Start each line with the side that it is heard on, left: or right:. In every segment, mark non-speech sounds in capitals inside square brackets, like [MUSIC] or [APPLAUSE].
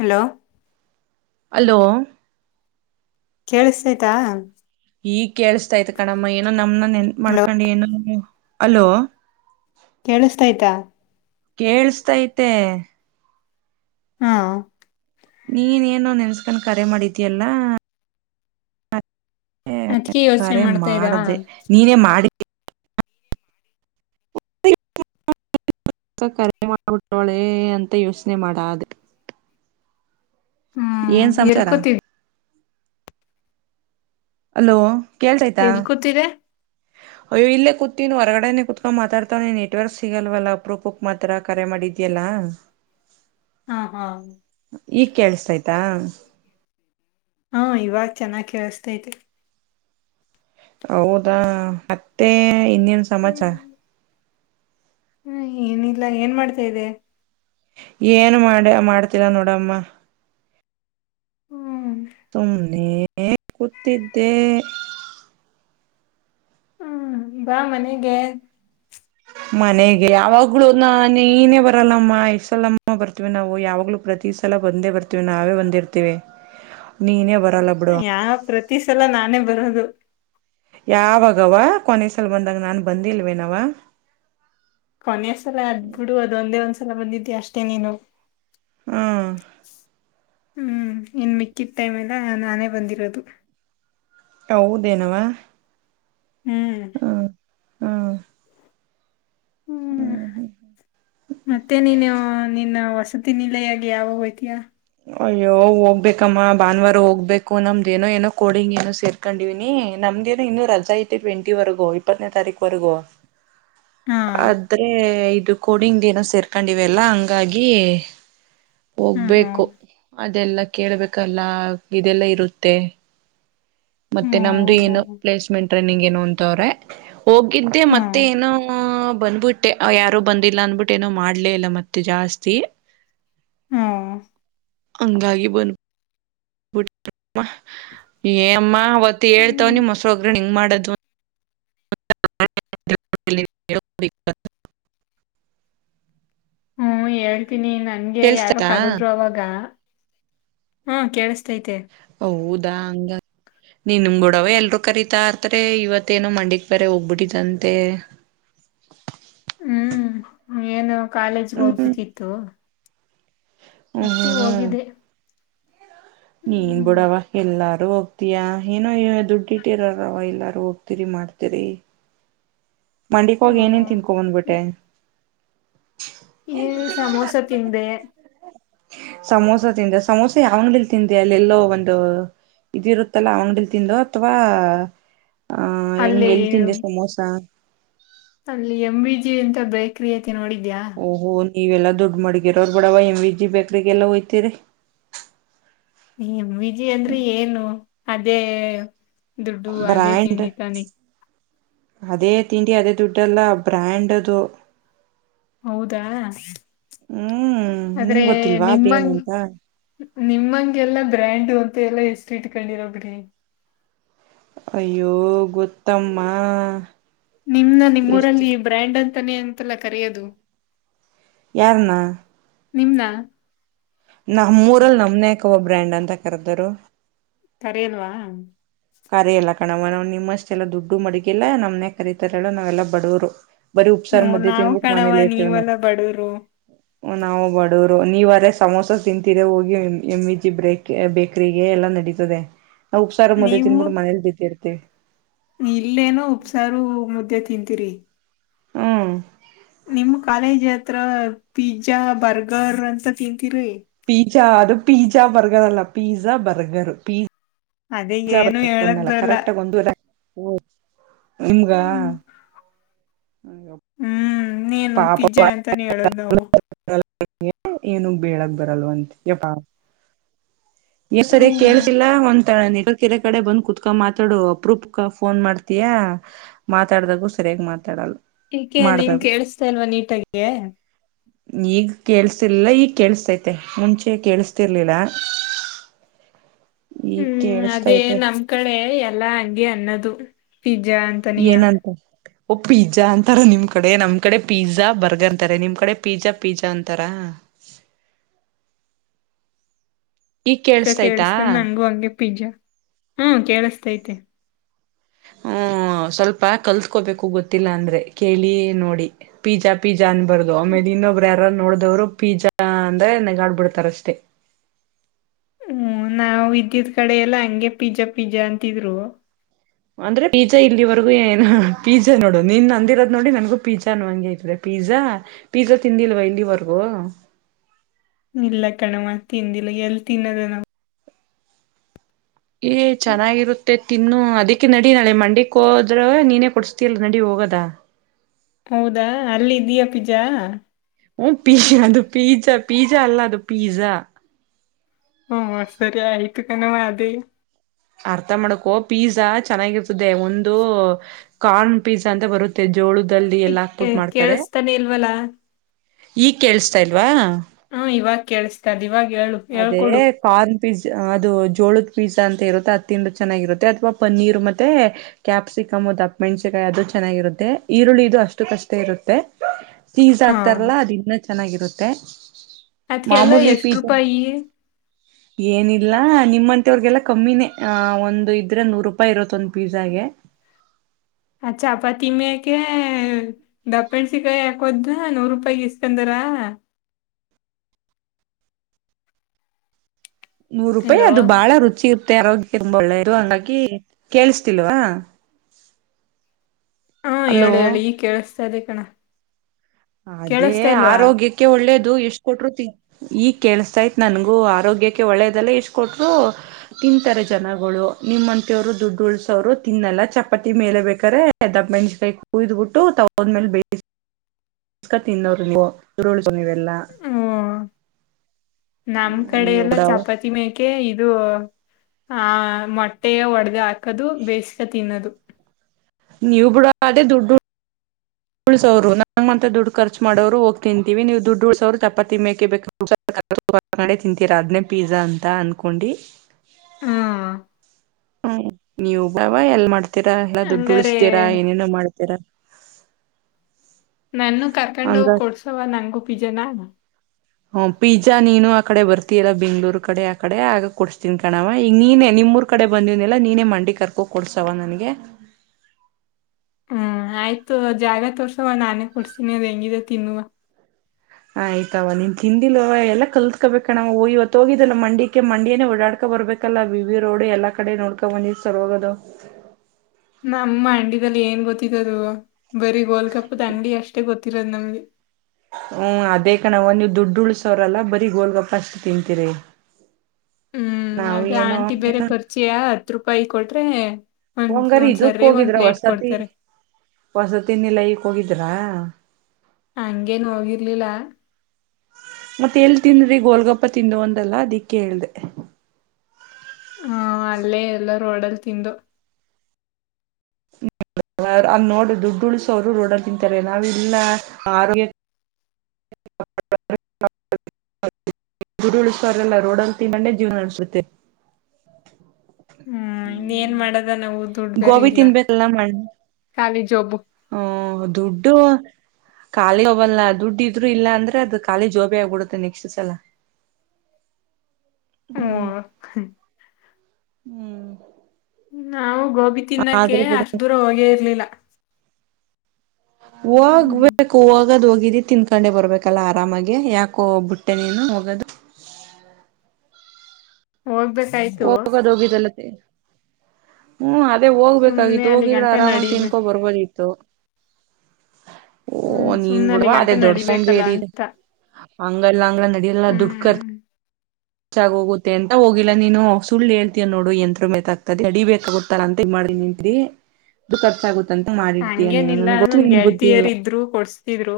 left: Hello.
right: Hello.
left: ಕೇಳಿಸ್ಟೈತ.
right: ಈಗ್ ಕೇೇಳಸ್ತಾಯ್ತ್ ಕಣಮ್ಮ ಏನೋ ನಮನ ನೆನಪ ಮಾಡ್ಕೊಂಡು ಏನ. ಹಲೋ.
left: ಕೇಳಿಸತಾಯ್ತಾ.
right: ಕೇಳಸ್ತೈತೆ.
left: ಹ್ಮ.
right: ನಿನ್ ಎನ್ ನೆನ್ಸ್ಕನ್ಕೊಂಡು ಕರೆ ಮಾಡಿದಿಯಲ್ಲ. ಹೇ
left: ಅದ್ಕ ಯೋಚನೆ
right: ಕರೆ
left: ಮಾಡ್ತಾ ಇದಾ
right: ಮಾಡ್ದೆ ನೀನೇ ಮಾಡಿ. ಹ [UNINTELLIGIBLE] ಅಂತೂ ಕರೆ ಮಾಡಿಬಿಟ್ಟೋಳೆ ಅಂತ ಯೋಚನೆ ಮಾಡದೆ.
left: ಹ್ಮ್ ಎಲ್ಕೋತಿದ್.
right: ಹಲೋ ಕೇಳ್ತಯ್ತಾ
left: ಎಲ್ಕೂತಿದೆ
right: ಅಯ್ಯೋ ಇಲ್ಲೇ ಕೂ. ಕುತಿನ ಹೊರ್ಗಡೆನೆೇ ಕುತ್ಕೊಂಡ ಮಾತಾಡ್ತವಿ ನೆಟ್ವರ್ಕ್ ಸಿಗಲ್ವಲ್ಲ ಅಪ್ರೋಪುಕ್ ಮಾತ್ರ ಕರೆ ಮಾಡಿದ್ಯಲ್ಲಾ.
left: ಹಾ ಹಾ.
right: ಈಗ್ ಕೇಳಿಸತಯ್ತಾ.
left: ಹಾ ಇವಾಗ ಚೆನ್ನಾಗಿ ಕೇಳಸ್ತೈತೆ.
right: ಹೌದಾ ಮತ್ತೆ ಇನ್ನೇನ್ ಸಮಾಚಾರ.
left: ಹ ಏನಿಲ್ಲ ಏನ್ ಮಾಡ್ತಾ ಇದೆ.
right: ಏನು ಮಾಡ ಮಾಡ್ತಿಲ್ಲ ನೋಡಮ್ಮ..
left: ಹ್ಮ್
right: ಸುಮ್ನೆ ಕೂತ್ತಿದ್ದೆ.
left: ಹ್ಮ್ ಬಾ ಮನೆಗೆ.
right: ಮನೆಗೆ ಯಾವಾಗ್ಲುೂ ನ ನೀನೇ ಬರಲ್ಲಮ್ಮ ಎಷ್ಟು ಸಲ್ಲಮ್ಮ ಬರ್ತೀವಿ ನಾವು ಯಾವಾಗ್ಲುೂ ಪ್ರತಿ. ಈ ಸಲ ಬಂದೇ ಬರ್ತೀವಿ ನಾವೇ ಬಂದಿರ್ತೀವಿ ನೀನೇ ಬರ್.
left: ಯಾ ಪ್ರತಿಸಲ ನಾನೇ ಬರೋದು.
right: ಯಾವಾಗವ್ವ ಕೊನೆಸಲ ಬಂದಾಗ ನಾನ್ ಬಂದಿಲ್ವೇನವ್ವ.
left: ಕೊನೆಯ ಸಲ ಅದ್ಬಿಡು ಅದೊಂದೇ ಒಂದ್ಸಲ ಬಂದಿದ್ಯ ಅಷ್ಟೇ ನೀನು.
right: ಹ್ಮ್
left: ಹ್ಮ್ ಇನ್ ಮಿಕ್ಕಿದ ಟೈಮೆಲ್ಲ ನಾನೇ ಬಂದಿರೋದು.
right: ಹೌದೇನವ್ವ.
left: ಹ್ಮ್
right: ಹ
left: ಹ್ಮ್ ಮತ್ತೆ ನೀನು ನಿನ್ನ ಹೊ [UNINTELLIGIBLE] ನೀಲಯ ಅಗಿ ಯಾವಾಗ್ ಹೊತ್ಯಾ.
right: ಅಯ್ಯೋ ಹೋಗ್ಬೇಕಮ್ಮ ಭಾನುವಾರ ಹೋಗ್ಬೇಕು ನಮ್ದ ಏನೋ ಏನೋ ಕೋಡಿಂಗ್ ಏನೋ ಸೇರ್ಕೊಂಡಿವೀನಿ ನಾ ನಮ್ದೇನ ಇನ್ನು ರಜ ಐತಿ ಟ್ವೆಂಟಿ ವರೆಗೂ ಇಪ್ಪತ್ತನೇ ತಾರೀಕ ವರೆಗೂ.
left: ಹಾ
right: ಆದ್ರೆ ಇದು. ಕೋಡಿಂಗ ಏನೋ ಸೇರ್ಕೊಂಡಿವೆಲ್ಲಾ ಹಂಗಾಗಿ.
left: ಹ್ಮ್ ಹ್ಮ.
right: ಹೋಗ್ಬೇಕು ಅದೆಲ್ಲ ಕೇಳ್ಬೇಕಲ್ಲ ಇದೆಲ್ಲ ಇರುತ್ತೆ. ಮತ್ತೆ ನಮ್ದು
left: ಹ್ಮ್
right: ಏನು
left: ಹ್ಮ್
right: ಪ್ಲೇಸ್ಮೆಂಟ್ಟ್ರೈನಿಂಗ್ ಏನು ಅಂತವ್ರೆ. ಹೋಗಿದ್ದೆ ಮತ್ತೆ
left: ಹ್ಮ್
right: ಏನೋ. ಬಂದ್ಬಿಟ್ಟೆ ಯಾರು ಬಂದಿಲ್ಲ ಅಂದ್ಬಿಟ್ಟ ಏನೋ ಮಾಡ್ಲೇ ಇಲ್ಲ ಮತ್ತೆ ಜಾಸ್ತಿ.
left: ಹ್ಮ
right: ಹಂಗಾಗಿ ಬಂದ್ [UNINTELLIGIBLE] ಏ ಅಮ್ಮ ಅವತ್ತ
left: ಹ್ಮ್
right: ಹೇಳ್ತವನಿ ಮೊಸರು ಒಗ್ಗರಣೆ ಹಿಂಗ್ ಮಾಡದು ಅಂ [UNINTELLIGIBLE]
left: ಹ್ಮ್ ಹೇಳ್ತೀನಿ ನನ್ಗೆ ಯಾರೋ
right: ಕೇಳ್ಸ್ತಾ
left: ಕರದ್ರು ಅವಾಗ ಹ್ಮ ಕೇಳಸ್ ತೈತೆ
right: [UNINTELLIGIBLE] ದಾ ಅಂಗ ನೀನ್ನ ಬಿಡವ್ವ ಎಲ್ರುೂ ಕರೀತಾ ಇರ್ತಾರೆ ಇವತ್ತೇನೋ ಮಂಡ್ಯಕ್ ಬೇರೆ ಹೋಗ್ಬಿಟ್ಟಿದಂತೆ.
left: ಹ್ಮ್ ಏನೊ ಕಾಲೇಜ್ಗೆ
right: ಹ್ಮ್ ಹ್ಮ್
left: ಹೋಗ್ಬೇಕಿತ್ತು.
right: ಹ್ಮ್
left: ಅದಕಿ
right: ಹ್ಮ್
left: ಹೋಗಿದೆ.
right: ನೀನ್ ಬುಡವ ಎಲ್ಲಾರ್ [UNINTELLIGIBLE] ರು ಹೋಗ್ತಯಾ ಏನೋ ದುಡ್ಡು ಇಟ್ಟಿರಾರವ ಎಲ್ಲಾರೂ ಹೋಗ್ತಿರಿ ಮಾಡ್ತೀರಿ. ಮಂಡ್ಯಕ್ ಹೋಗಿ ಏನೇನ್
left: ಹ್ಮ್
right: ತಿನ್ಕೊ ಬಂದ್ಬಿಟ್ಟೆ.
left: ಏನ್ ಸಮೋಸಾ ತಿಂದೆ.
right: ಸಮೋಸ ತಿಂದ ಸಮೋಸ ಯಾವ್ ಅಂಗಡಿಲಿ ತಿಂದೆ ಅಲ್ಲ ಎಲ್ಲೋ ಒಂದು ಇದ ಇರುತ್ತಲ್ಲ ಅವಂಗ್ಡಿಲ್ ತಿಂದೋ ಅಥವಾ ಆ ಹೆಂಗ
left: ಅಲ್ಲಿ
right: ಎಲ್ ತಿಂದೆ ಸಮೋಸ.
left: ಅಲ್ಲಿ ಎಂ ವಿ ಜಿ ಎಂತ ಬೇಕ್ರಿ ಐತೆ ನೋಡಿದ್ಯಾ.
right: ಓಹೋ ನೀವೆಲ್ಲಾ ದುಡ್ಡು ಮಡಗಿರೊರು ಅವರು ಬಡವ್ವ ಎಮ್ ವಿ ಜಿ ಬೇಕ್ರಿಗೆಲ್ಲ ಹೋಯ್ತಿರಿ.
left: ಎಮ್ ವಿ ಜಿ ಅಂದ್ರೆ ಏನು ಅದೇ. ದುಡ್ಡು ಅದೇ
right: ಬ್ರ್ಯಾಂಡ್
left: ತಿಂಡಿತಾನೆ.
right: ಅದೇ ತಿಂಡಿ ಅದೇ ದುಡ್ಡಲ್ಲ ಬ್ರ್ಯಾಂಡ್ ಅದು.
left: ಹೌದಾ
right: ಹ್ಮ್
left: ಆದ್ರೆ
right: ನಿಂಗ್ ಗೊತ್ತಿಲ್ವಾ
left: ನಿಮ್ಮಂಗ
right: ಅದೇನಂತ
left: ನಿಮ್ಮಂಗೆಲ್ಲಾ ಬ್ರ್ಯಾಂಡು. ಮತ್ತ ಎಲ್ಲ ಎಷ್ಟ ಇಟ್ಕೊಂಡಿರಗ್ರಿ.
right: ಅಯ್ಯೋ ಗೊತ್ತಮ್ಮ.
left: ನಿಮ್ನ
right: ಎಷ್ಟು
left: ನಿಮ್ಮೂರಲ್ಲಿ ಈ ಬ್ರ್ಯಾಂಡ್ ಅಂತಾನೇ ಅಂತೆಲ್ಲ ಕರೆಯೋದು.
right: ಯಾರನ್ನ.
left: ನಿಮ್ನ
right: ನಮ್ಮ ಊರಲ್ಲಿ ನಮ್ನೆಕವ್ವ ಬ್ರ್ಯಾಂಡು ಅಂತ ಕರ್ದರು.
left: ಕರೇಲ್ವಾ
right: ಕರಿಯಲ್ಲ ಕಣವ್ವ ನಾವ್ ನಿಮ್ಮಷ್ಟು ಎಲ್ಲ ದುಡ್ಡು ಮಡಗಿಲ್ಲ ನಮ್ನೆ ಕರೀತಾರೆ ಹೆಳು ನಾವೆಲ್ಲಾ ಬಡವರು. ಬರೆ ಉಪಚಸಾರು ಮುಧ್ದೆ
left: ನಾವು
right: ತೀನ್ಬುಟ್
left: ಕಣವ
right: ಮನೇಲ್ ಇರ್ತವ ನಾವು.
left: ನೀವೆಲ್ಲ ಬಡವರು
right: ನಾವು ಬಡೂರು ನೀವಾದ್ರೇ ಸಮೋಸ ತಿಂತೀರ ಹೋಗಿ ಎಂ ವಿ ಜಿ ಬ್ರೇ ಬೇಕ್ರಿಗೆ ಎಲ್ಲ ನಡೀತದೆ ನಾವು ಉಪ್ಸಾರ ಮೊದೆ
left: ನೀವು
right: ತಿಂದನ್ಬಿಟ್ಟ ಮನೇಲಿ ಜತಿ ಇರ್ತವಿ
left: ಇಲ್ಲೇನೋ ಉಪ್ಸಾರು ಮುದ್ದೆ ತಿಂತೀರಿ
right: ಹ್ಮ್
left: ನಿಮ್ಮ ಕಾಲೇಜ್ ಹತ್ರ ಪಿಜ್ಜಾ ಬರ್ಗರ್ ಅಂತ ತಿಂತೀರಿರಿ
right: ಾ ಅದು ಪೀಜಾ ಬರ್ಗರ್ ಅಲ್ಲ ಪೀಜಜಾ ಬರ್ಗರ್ ಪೀ
left: ಅದೇ ಏನು ಹೇಳಕ್
right: ಜಲ್ಲ
left: ಬರಲ್ಲ
right: ಕರೆಕ್ಟ್ಗ ಒಂದುವ ನಿಮ್ಗ
left: ಹ್ಮ್
right: ಹಗೆ
left: ನೇನು ಪಿಜ್ಜಾ ಅಂತಾನ ಹೇಳದ ನಾವು
right: ಏನುಗ್ ಬೇೇಳಕ್ ಬರಲ್ವಂತ ಯಪ್ಪಾ ಏ ಸರಿ
left: ಹ್ಮ್
right: ಕೇಳ್ತಿಲ್ಲಾ ಒ ಕೆರೆ ಕಡೆ ಬಂದು ಕುೂತ್ಕ ಮಾತಾಡು ಅಪ್ರೂಪ್ ಫೋನ್ ಮಾಡ್ತೀಯಾ ಮಾತಾಡ್ದಾಗು ಸರಿ ೇಗ್ ಮಾತಾಡಲ್ಲ
left: ಈಕೆ ನೀನ್
right: ಮಾಡ್ದಾಗು
left: ಕೇಳಸ್ತಾಲ್ವಾ ನೀಟಾಗ
right: ಲ್ಲ ಈ ಕೇಳಿಸತೈತೆ ಮುಂಚೆ ಕೇಳಿಸಸ್ತಿರ್ಲಿಲ್ಲ
left: ಹ್ಮ್ ಅದೇ
right: ಕೇಳಸ್ತೈತೆ
left: ನಮ್ ಕಡೆ ಎಲ್ಲಾ ಹಂಗೆ ಅನ್ನೋದು ಪಿಜ್ಜಾ ಅಂತನಿಯ
right: ಏನಂತ ಓ ಪಿಜ್ಜಾ ಅಂತಾರ ನಿಮ್ ಕಡೆ ನಮ್ ಕಡೆ ಪಿಜ್ಜಾ ಬರ್ಗರ್ ಅಂತಾರೆ ನಿಮ್ ಕಡೆ ಪಿಜ್ಜಾ ಪಿಜ್ಜಾ ಅಂತಾರ
left: ಹ
right: ಈಗ
left: ಅ ಕೇಳಸ್ಕೊಂಡ್
right: ಕೇಳಸ್ತಯ್ತಾ
left: ನಂಗು ಹಾಗೆ ಪಿಜ್ಜ ಹ್ಮ ಕೇಳಸ್ತತೆ
right: ಹ್ಮ ಸ್ವಲ್ಪ ಕಲ್ತ್ಕೋಬೇಕು ಗೊತ್ತಿಲ್ಲ ಅಂದ್ರೆ ಕೇಳಿ ನೋಡಿ ಪಿಜ್ಜಾ ಪಿಜಜಾ ಅನ್ಬಾರದು ಆಮೇ ಇನ್ನೊಬ್ರು ಯಾರ ನೋಡ್ದವ್ರು ಪೀಜಾ ಅಂದ್ರೆ ನಗಾಡ್ ಬಿಡ್ತಾರಷ್ಟೇ
left: ಹ್ಮ್ ನಾವವು ವಿದ್ಯುತ್ ಕಡೆ ಎಲ್ಲ ಹಗೆ ಪಿಜ್ಜಾ ಪಿಜ್ಜಾ ಅಂತಿದ್ರು
right: ಅಂದ್ರೆ ಪೀಜಾ ಇಲ್ಲಿವರೆಗೂ ಏ ಪೀಜಾ ನೋಡು ನೀನ್ ಅಂದಿರದ್ ನೋಡಿ ನನ್ಗು ಪೀಜಾ ಅನ್ಂಗಗೆ ಆಐತದೆ ಪಿಜಾ ಪಿಜ್ಜಾ ತಿಂದಿಲ್ವಾ ಇಲ್ಲಿವರೆಗೂ
left: ಇಲ್ಲ ಕಣಮ ತಿಂದಿಲ್ಲ ಎಲ್ಲಿ ತಿನ್ನದ ನಾವು
right: ಏ್ ಚೆನ್ನಾಗಿರುತ್ತೆ ತಿನ್ನು ಅದ ಅದಕ್ಕೆ ನಡಿ ನಾಳೆ ಮಂಡಕ್ ಹೋದ್ರ ನೀನೇ ಕೊಡ್ಸ್ತಿಲ್ಲ ನಡಿ ಹೋಗದ
left: ಹೌದಾ ಅಲ್ಲಿ ಇದೀಯಾ ಪಿಜ್ಜಾ
right: ಹಓ ಪಿ ಅದು ಪಿಜಾ ಪಿಜಾ ಅಲ್ಲ ಅದು ಪಿಜಾ
left: ಹ್ಮ ಸರಿ ಆಯಿತು ಕ ನ ಅದೇ
right: ಅರ್ಥ ಮಾಡಕೊ ಪಿಜಜಾ ಚೆನ್ನಾಗಿರ್ತದೆ ಒಂದು ಕಾರ್ನ್ ಪೀಜಜಾ ಅಂತ ಬರುತ್ತೆ ಜೋಳದಲ್ಲಿ ಎಲ್ಲ
left: ಏ
right: ಹಾಕ್ಬಿಟ್ಟು ಮಾಡ್ತಾರೆ
left: ಕೇಳಿಸ್ತಾನೆ ಇಲ್ವಲ್ಲ
right: ಈಗ ಕೇೇಳಸ್ತಾ ಇಲ್ವಾ
left: ಹ್ಮ ಇವಾಗ ಕೇಳಿಸ್ತದ ಇವಾಗ ಹೇಳು
right: ಅದೇ
left: ಹೇಳ್ಕೊಡು
right: ಕಾರ್ನ್ ಪೀಜ ಅದು ಜೋಳ ಪಿಜ್ಜಾ ಅಂತ ಇರುತ್ತೆ ಅತ್ತ ತಿಂದ ಚೆನ್ನಾಗಿರುತ್ತೆ ಅಥವಾ ಪನ್ನೀರ್ ಮತ್ತೆ ಕ್ಯಾಪ್ಸಿಕಮ್ ಅದಪ್ಪ ಮೆಣ್ಸನ್ಕಾಯಿ ಅದು ಚೆನ್ನಾಗಿರುತ್ತೆ ಈರುಳ್ಳಿ ಇದು ಅಷ್ಟು ಕಷ್ಟ ಇರುತ್ತೆ ಪೀಜ
left: ಹಾ
right: ಹಕ್ತಾರಲ್ಲಾ ಅದು ಇನ್ನ ಚೆನ್ನಾಗಿರುತ್ತೆ
left: ಅದ್ಕೆಲ್ಲ
right: ಮಾಮೂಲಿ
left: ಎಷ್ಟ್
right: ಪೀಜ
left: ರೂಪಾಯಿ
right: ಏನಿದ ಇಲ್ಲ ನಿಮ್ಮಂತೆವ್ರಗೆಲ್ಲ ಕಮ್ಮಿನೇ ಆ ಒಂದ್ ಇದ್ರೆ ನೂರ್ ರೂಪಾಯಿ ಇರತ್ತ ಒಂದ್ ಪಿಝಾಗೆ
left: [UNINTELLIGIBLE] ಆ ಚಪಾತಿ ಮ್ಯಾಕೆ ದಪ್ಪೆಣಸಿಕಾಯಿ ಯಾಕೋದ ನೂರ್ ರೂಪಾಯ ಇಷ್ಟಕಂದರ ಹಾ
right: ನೂರು ರೂಪಾಯಿ
left: ಹಲೋ
right: ಅದು ಬಾಳ ರುಚಿ ಇ ೆರೋಗ ತಿಂಬೊಳ್ಳೆ ಇ ಹಂಗಾಕಿ ಕೇೇಳಸ್ತಿಲ್ವಾ
left: ಹಾ ಹೇಳಿ ಹೇಳಿ ಈ ಕೇಳಿಸತಾದೆ ಕಣ
right: ಅದೇ
left: ಕೇಳಿಸ್ತಾ ಇಲ್ವಾ
right: ಆರೋಗ್ಯಕ್ಕೆ ಒಳ್ಳೇದು ಇಷ್ಟ ಕೊರು ಈ ಕೇಳತತ್ ನನ್ಗೂ ಆರೋಗ್ಯಕ್ಕೆ ಒಳ್ಳೆದಲ್ಲ ಇಷ್ಟ್ ಕೊಟ್ಟರು ತಿಂತಾರೆ ಜನಗಳು ನಿಮ್ಮಂತಿಯವ್ರು ದುಡ್ಡು ಉಳ್ಸೋರು ತಿನ್ನಲ್ಲ ಚಪಾತಿ ಮೇಲೆ ಬೇಕಾರೆೆ ದ ಾಯಿ ಕಯುದ್ಬಿಟ್ಟು ತಗದ್ಮೇಲೆ ಬೇಯಿಸಿ
left: [UNINTELLIGIBLE]
right: ಮುಸ್ಕತಿ ಇನ್ನೋರುಗೋ ಸುರುಳಿಕ ನೀವೆಲ್ಲ
left: ಹ್ಮ್ ನಮ್ ಕಡೆ
right: ನೀವು
left: ಎಲ್ಲ
right: ಬಿಡ
left: ಚಪಾತಿ ಮೇಕೆ ಇದು ಆ ಮೊಟ್ಟೆಯ ಒಡಗ ಹಾಕದು ಬೇಸ ತಿನ್ನೋದು
right: ನೀನ್ವುಬುಡದೆ ದುಡ್ಡುೂ ಉಳಸೋ್ರು ನಂಗ್ ಮತ್ತ ದುಡ್ಡು ಖರ್ಚು ಮಾಡೋರು ಹೋಗ್ ತಿಂತೀವಿ ನೀವು ಡ್ಡು ಉಳಸೋ್ರು ಚಪಾತಿ ಮೇಕೆ ಬ ಒ ಕಡೆ ತಿಂತೀರಾ ಅದ್ನೇ ಪಿಜಜಾ ಅಂತ ಅನ್ಕೊಂಡಿ
left: ಹ
right: ಹ್ಮ ನೀವು ಎಲ್ ಮಾಡ್ತೀರಾ ಎಲ್ಲ ದುಡ್ಡು
left: ಹಂಗಾರೆ
right: ಉಳಿಸತೀರಾ ಏನೇನ ಮಾಡ್ತ ಎರ
left: ನನ್ನು ಕರ್ಕೊಂಡೋಗಿ ಕೊಡ್ಸವ ನಂಗೂ ಪಿಜನಾ
right: ಹ ಪೀಜ್ಜಾ ನೀನು ಆ ಕಡೆ ಬರ್ತೀಯಲ್ಲ ಬೆಂಗ್ಳೂರ್ ಕಡೆ ಆಕಡೆ ಆಗ ಕೊಡಿಸಸ್ತೀನ್ಿ ಕಣವ ಈಗ ನೀನ್ ನಿಮ ಮೂರ್ ಕಡೆ ಬಂದಿದನೆಲ್ಲ ನೀನೇ ಮಂಡಿ ಕರ್ಕೊಂಡ ಕೊಡ್ಸವ ನನಗೆ
left: [UNINTELLIGIBLE] ಹ್ಮ್ ಆಯ್ತು ಜಾಗ ತೋರ್ಸುವ ನಾನೇ ಕೊಡ್ಸತೀನಿ ಅದ್ ಹೆಂಗಿದೆ ತಿನ್ನುವ
right: ಆಯ್ತವ ನೀನ್ ತಿಿಂದಿಲ್ ಎಲ್ಲ ಕಲ್ತ್ಕೋಬೇಕಣ ಇವತ್ತು ಹೋಗಿದೆಲ್ಲ ಮಂಡಿಿಕ ಮಂಡಿಯೇ ಓಡಾಡ್ಕೊಂಡ ಬರ್ಬೇಕಲ್ಲಾ ವಿವಿ ರೋಡ್ ಎಲ್ಲಾ ಕಡೆ ನೋಡ್ಕೊ ಬಂದಿದಿ ಸರ್ ಹೋಗೋದು
left: [UNINTELLIGIBLE] ನಮ್ಮ ಅಂಡಲ್ಲಿ ಏನ್ ಗೊತ್ತಿದದು ಬರೀ ಗೋಲ್ ಕಪ್ದ ಅಂಡಿ ಅಷ್ಟೇ ಗೊತ್ತಿರದ ನಮ್ಗೆ
right: ಹ್ಮ ಅದ ಕಣ ನೀವು್ ದುಡ್ಡು ಉಳ್ಸ ಅವ್ರಲ್ಲಾ ಬರಿ ಗೋಲ್ಗಪ ಅಷ್ಟ ತಿಂತೀರಿ
left: ಹ್ಮ್
right: ನಾವ್
left: ಅದ
right: ಏನೋ
left: ಆಂಟಿ ಬೇರೆ
right: ಏನೋ
left: ಪರಿಚಯ ಹತ್ ರೂಪಾಯಿ ಕೊಟ್ರೆ ಒಂದ್
right: ಹಂಗರಿ
left: ಒಂದ್
right: ಇದಕ್
left: ಸರ್ಯಾಗ ಒಂದ್
right: ಹೋಗಿದ್ರ
left: ಪ್ಲೇಟ್
right: ವಸತಿ
left: ಕೊಡ್ತಾರೆ
right: ವಸತಿನಲ ಈಕ್ ಹೋಗಿದ್ರ ಹಾ
left: ಹಂಗೇನು ಹೋಗಿರ್ಲಿಲ್ಲ
right: ಮತ್ತೆ ಎಲ್ ತಿಿಂದ್ರಿ ಗೋಲ್ಗಪ್ಪ ತಿಂದು ಒಂದಲ್ಲ ಅದಿಕ್ಕೆೇಳ್ದೆ
left: ಹ್ಮ ಅಲ್ಲೇ ಎಲ್ಲರ ಡಲ್ ತಿಂದು
right: ಹ್ಮ ಅಲ್ಲಿ ನೋಡು ದುಡ್ಡು ಉಳಸೋ ಅವರು ರೋಡನ್ ತಿಂತಾರೆ ನಾವ ಇಲ್ಲ ಆರೋಗ್ಯ ಹ ಗುಡಿ ಉಳಿಸ್ತವ್ರಲ್ಲ ರೋಡಲ್ ತೀಂಡ್ಣೇ ಜೀವನ ನಡೆಸಿುತ್ತೆ
left: ಹ್ಮ್ ಇ ಏನ್ ಮಾಡದ ನಾವು ದುಡ್ ಬೇರೆ
right: ಗೋಬಿ
left: ಇಲ್ಲ
right: ತಿನ್ಬೇಕಲ್ಲ ಮ
left: ಕಖಾಲಿಜ ಒಬ್ಬ
right: ಹ್ಮ ದುಡ್ಡು ಖಾಲಿ ಹೋಗಬಲ್ಲ ದುಡ್ ಇದ್ರು ಇಲ್ಲ ಅಂದ್ರೆ ಅದು ಖಾಲಿ ಜೋಬಿ ಆಗ್ಬಿಡುತ್ತೆ ನೆಕ್ಸ್ಟ್ ಸಲ ಹ್ಮ್
left: ಹ್ಮ
right: ಹ್ಮ್
left: ನಾವು ಗೋಬಿ ತಿನ್ನಕೆ
right: ಆದ್ರೂ ಬಿಡ
left: ಅಷ್ಟ ದೂರ ಹೋಗೇ ಇರ್ಲಿಲ್ಲ ಹ್ಮ್
right: ಹ್ಬೇಕು ಹಾಗದ ಹ ಹಿ ತಿನ್ಕೊಂಡೆ ಬರ್ಬೇಕಲ್ಲ ಆರಾಮಾಗಿೆ ಯಾಕೋ ಬುಟ್ಟೆ ನೀನು ಹೋಗದು
left: ಹೋಗ್ಬೇಕಾಯ್ತು
right: ಹೋಗೋದ್ ಹೋಗಿದಲ್ಲತ್ತೆ ಹ್ಮ್ ಅದೇ
left: ಸುಮ್ನೆ
right: ಹೋಗ್ಬೇಕಾಗಿತ್ತು
left: ಅಲ್ಲಿ
right: ಹೋಗಿದ್ರೆ
left: ಗಂಟ
right: ಆರಾಮಾಗಿ
left: ನಡಿಬ
right: ತಿನ್ಕೋ ಬರ್ಬೋದಿತ್ತು ಓ
left: ಹ್ಮ್
right: ನೀನ್
left: ಸುಮ್ನೆ ಅಲ್ಲಿ
right: ಬಿುಡವಾ
left: ಗಂಟ
right: ಅದೇ ದೊಡ್ಸ್ಕ
left: ನಡಿಬೇಕಲ್ಲ
right: ಬೇಡಿದೆ
left: ಅಂತ
right: ಹಂಗಲ್ಲ ಅಂಗ್ಲ್ಲ ನಡಲ್ಲ ದುಡ್ಕರ್
left: ಹ್ಮ್
right: ಹೆಚ್ಚಾಗ ಹೋಗುತ್ತೆ ಅಂತ ಹೋಗಿಲ್ಲ ನೀನು ಸುಳ್ಳು ಹೇಳ್ತೀಯ ನೋಡು ಯಂತ್ರ ಮತ ಆಗ್ತದೆ ಅಡಿ ಬೇಕಡ್ತಾರ ಮಾಡಿ ನಿಂತಿ ಇದು ರ್ಚಾಗುತ್ತೆ ಮಾಡಿಡ್ತೀಯ ನೀನು
left: ಹಂಗೇನಿಲ್ಲ
right: ನನ್ ಗೊತ್ತು ನೀನ್ ಬುದ್ಧಿ
left: ಗೆಳತಿಯರ್
right: ಅಲ್ಲ
left: ಇದ್ರು ಕೊಡ್ಸ್ತಿದ್ರು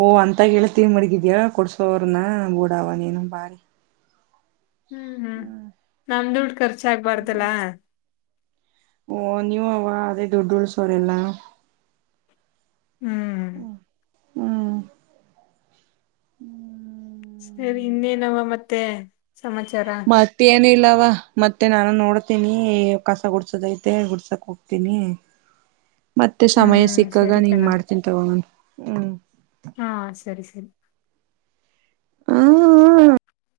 right: ಓ ಅಂತ ಹೇಳ್ತೀವಿ ಮಡಗಿದಯ ಕೊಡ್ಸೋ್ರನ ೂಡವ ನೀೇನು ಭಾರಿ
left: ಹ್ಮ್ ಹ್ಮ್ ನಮ್ದದುಡು ಖರ್ಚಾಗಗ್ಬಾರ್ದಲ್ಲ
right: ಓ ನೀವ ಅವ ಅದೇ ದುಡ್ಡು ಉಳ್ಸೋರೆಲ್ಲ
left: ಹ್ಮ್
right: ಹ್ಮ ಹ್ಮ್ ಹ್ಮ್
left: ಸರಿ ಇನ್ನೇನವ ಮತ್ತೆ ಸಮಾಚಾರ
right: ಅಲ್ವಾ ಮತ್ತೆ ನಾನು ನೋಡ್ತೀನಿ ಕಸ ಗುಡ್ಸೋದೈತೆ ಗುಡ್ಸಕ್ ಹೋಗ್ತೀನಿ
left: [INAUDIBLE]
right: ಮತ್ತೆ ಸಮಯ
left: ಹ್ಮ್
right: ಸಿಕ್ಕಾಗ
left: ಸರಿ ಕಣ
right: ನಿಂಗ ಮಾಡ್ತೀನ್ ತಗೊಂಡಣ ಹ್ಮ್
left: ಹಾ ಸರಿ ಸರಿ
right: ಹ್ಮ ಹ್ಮ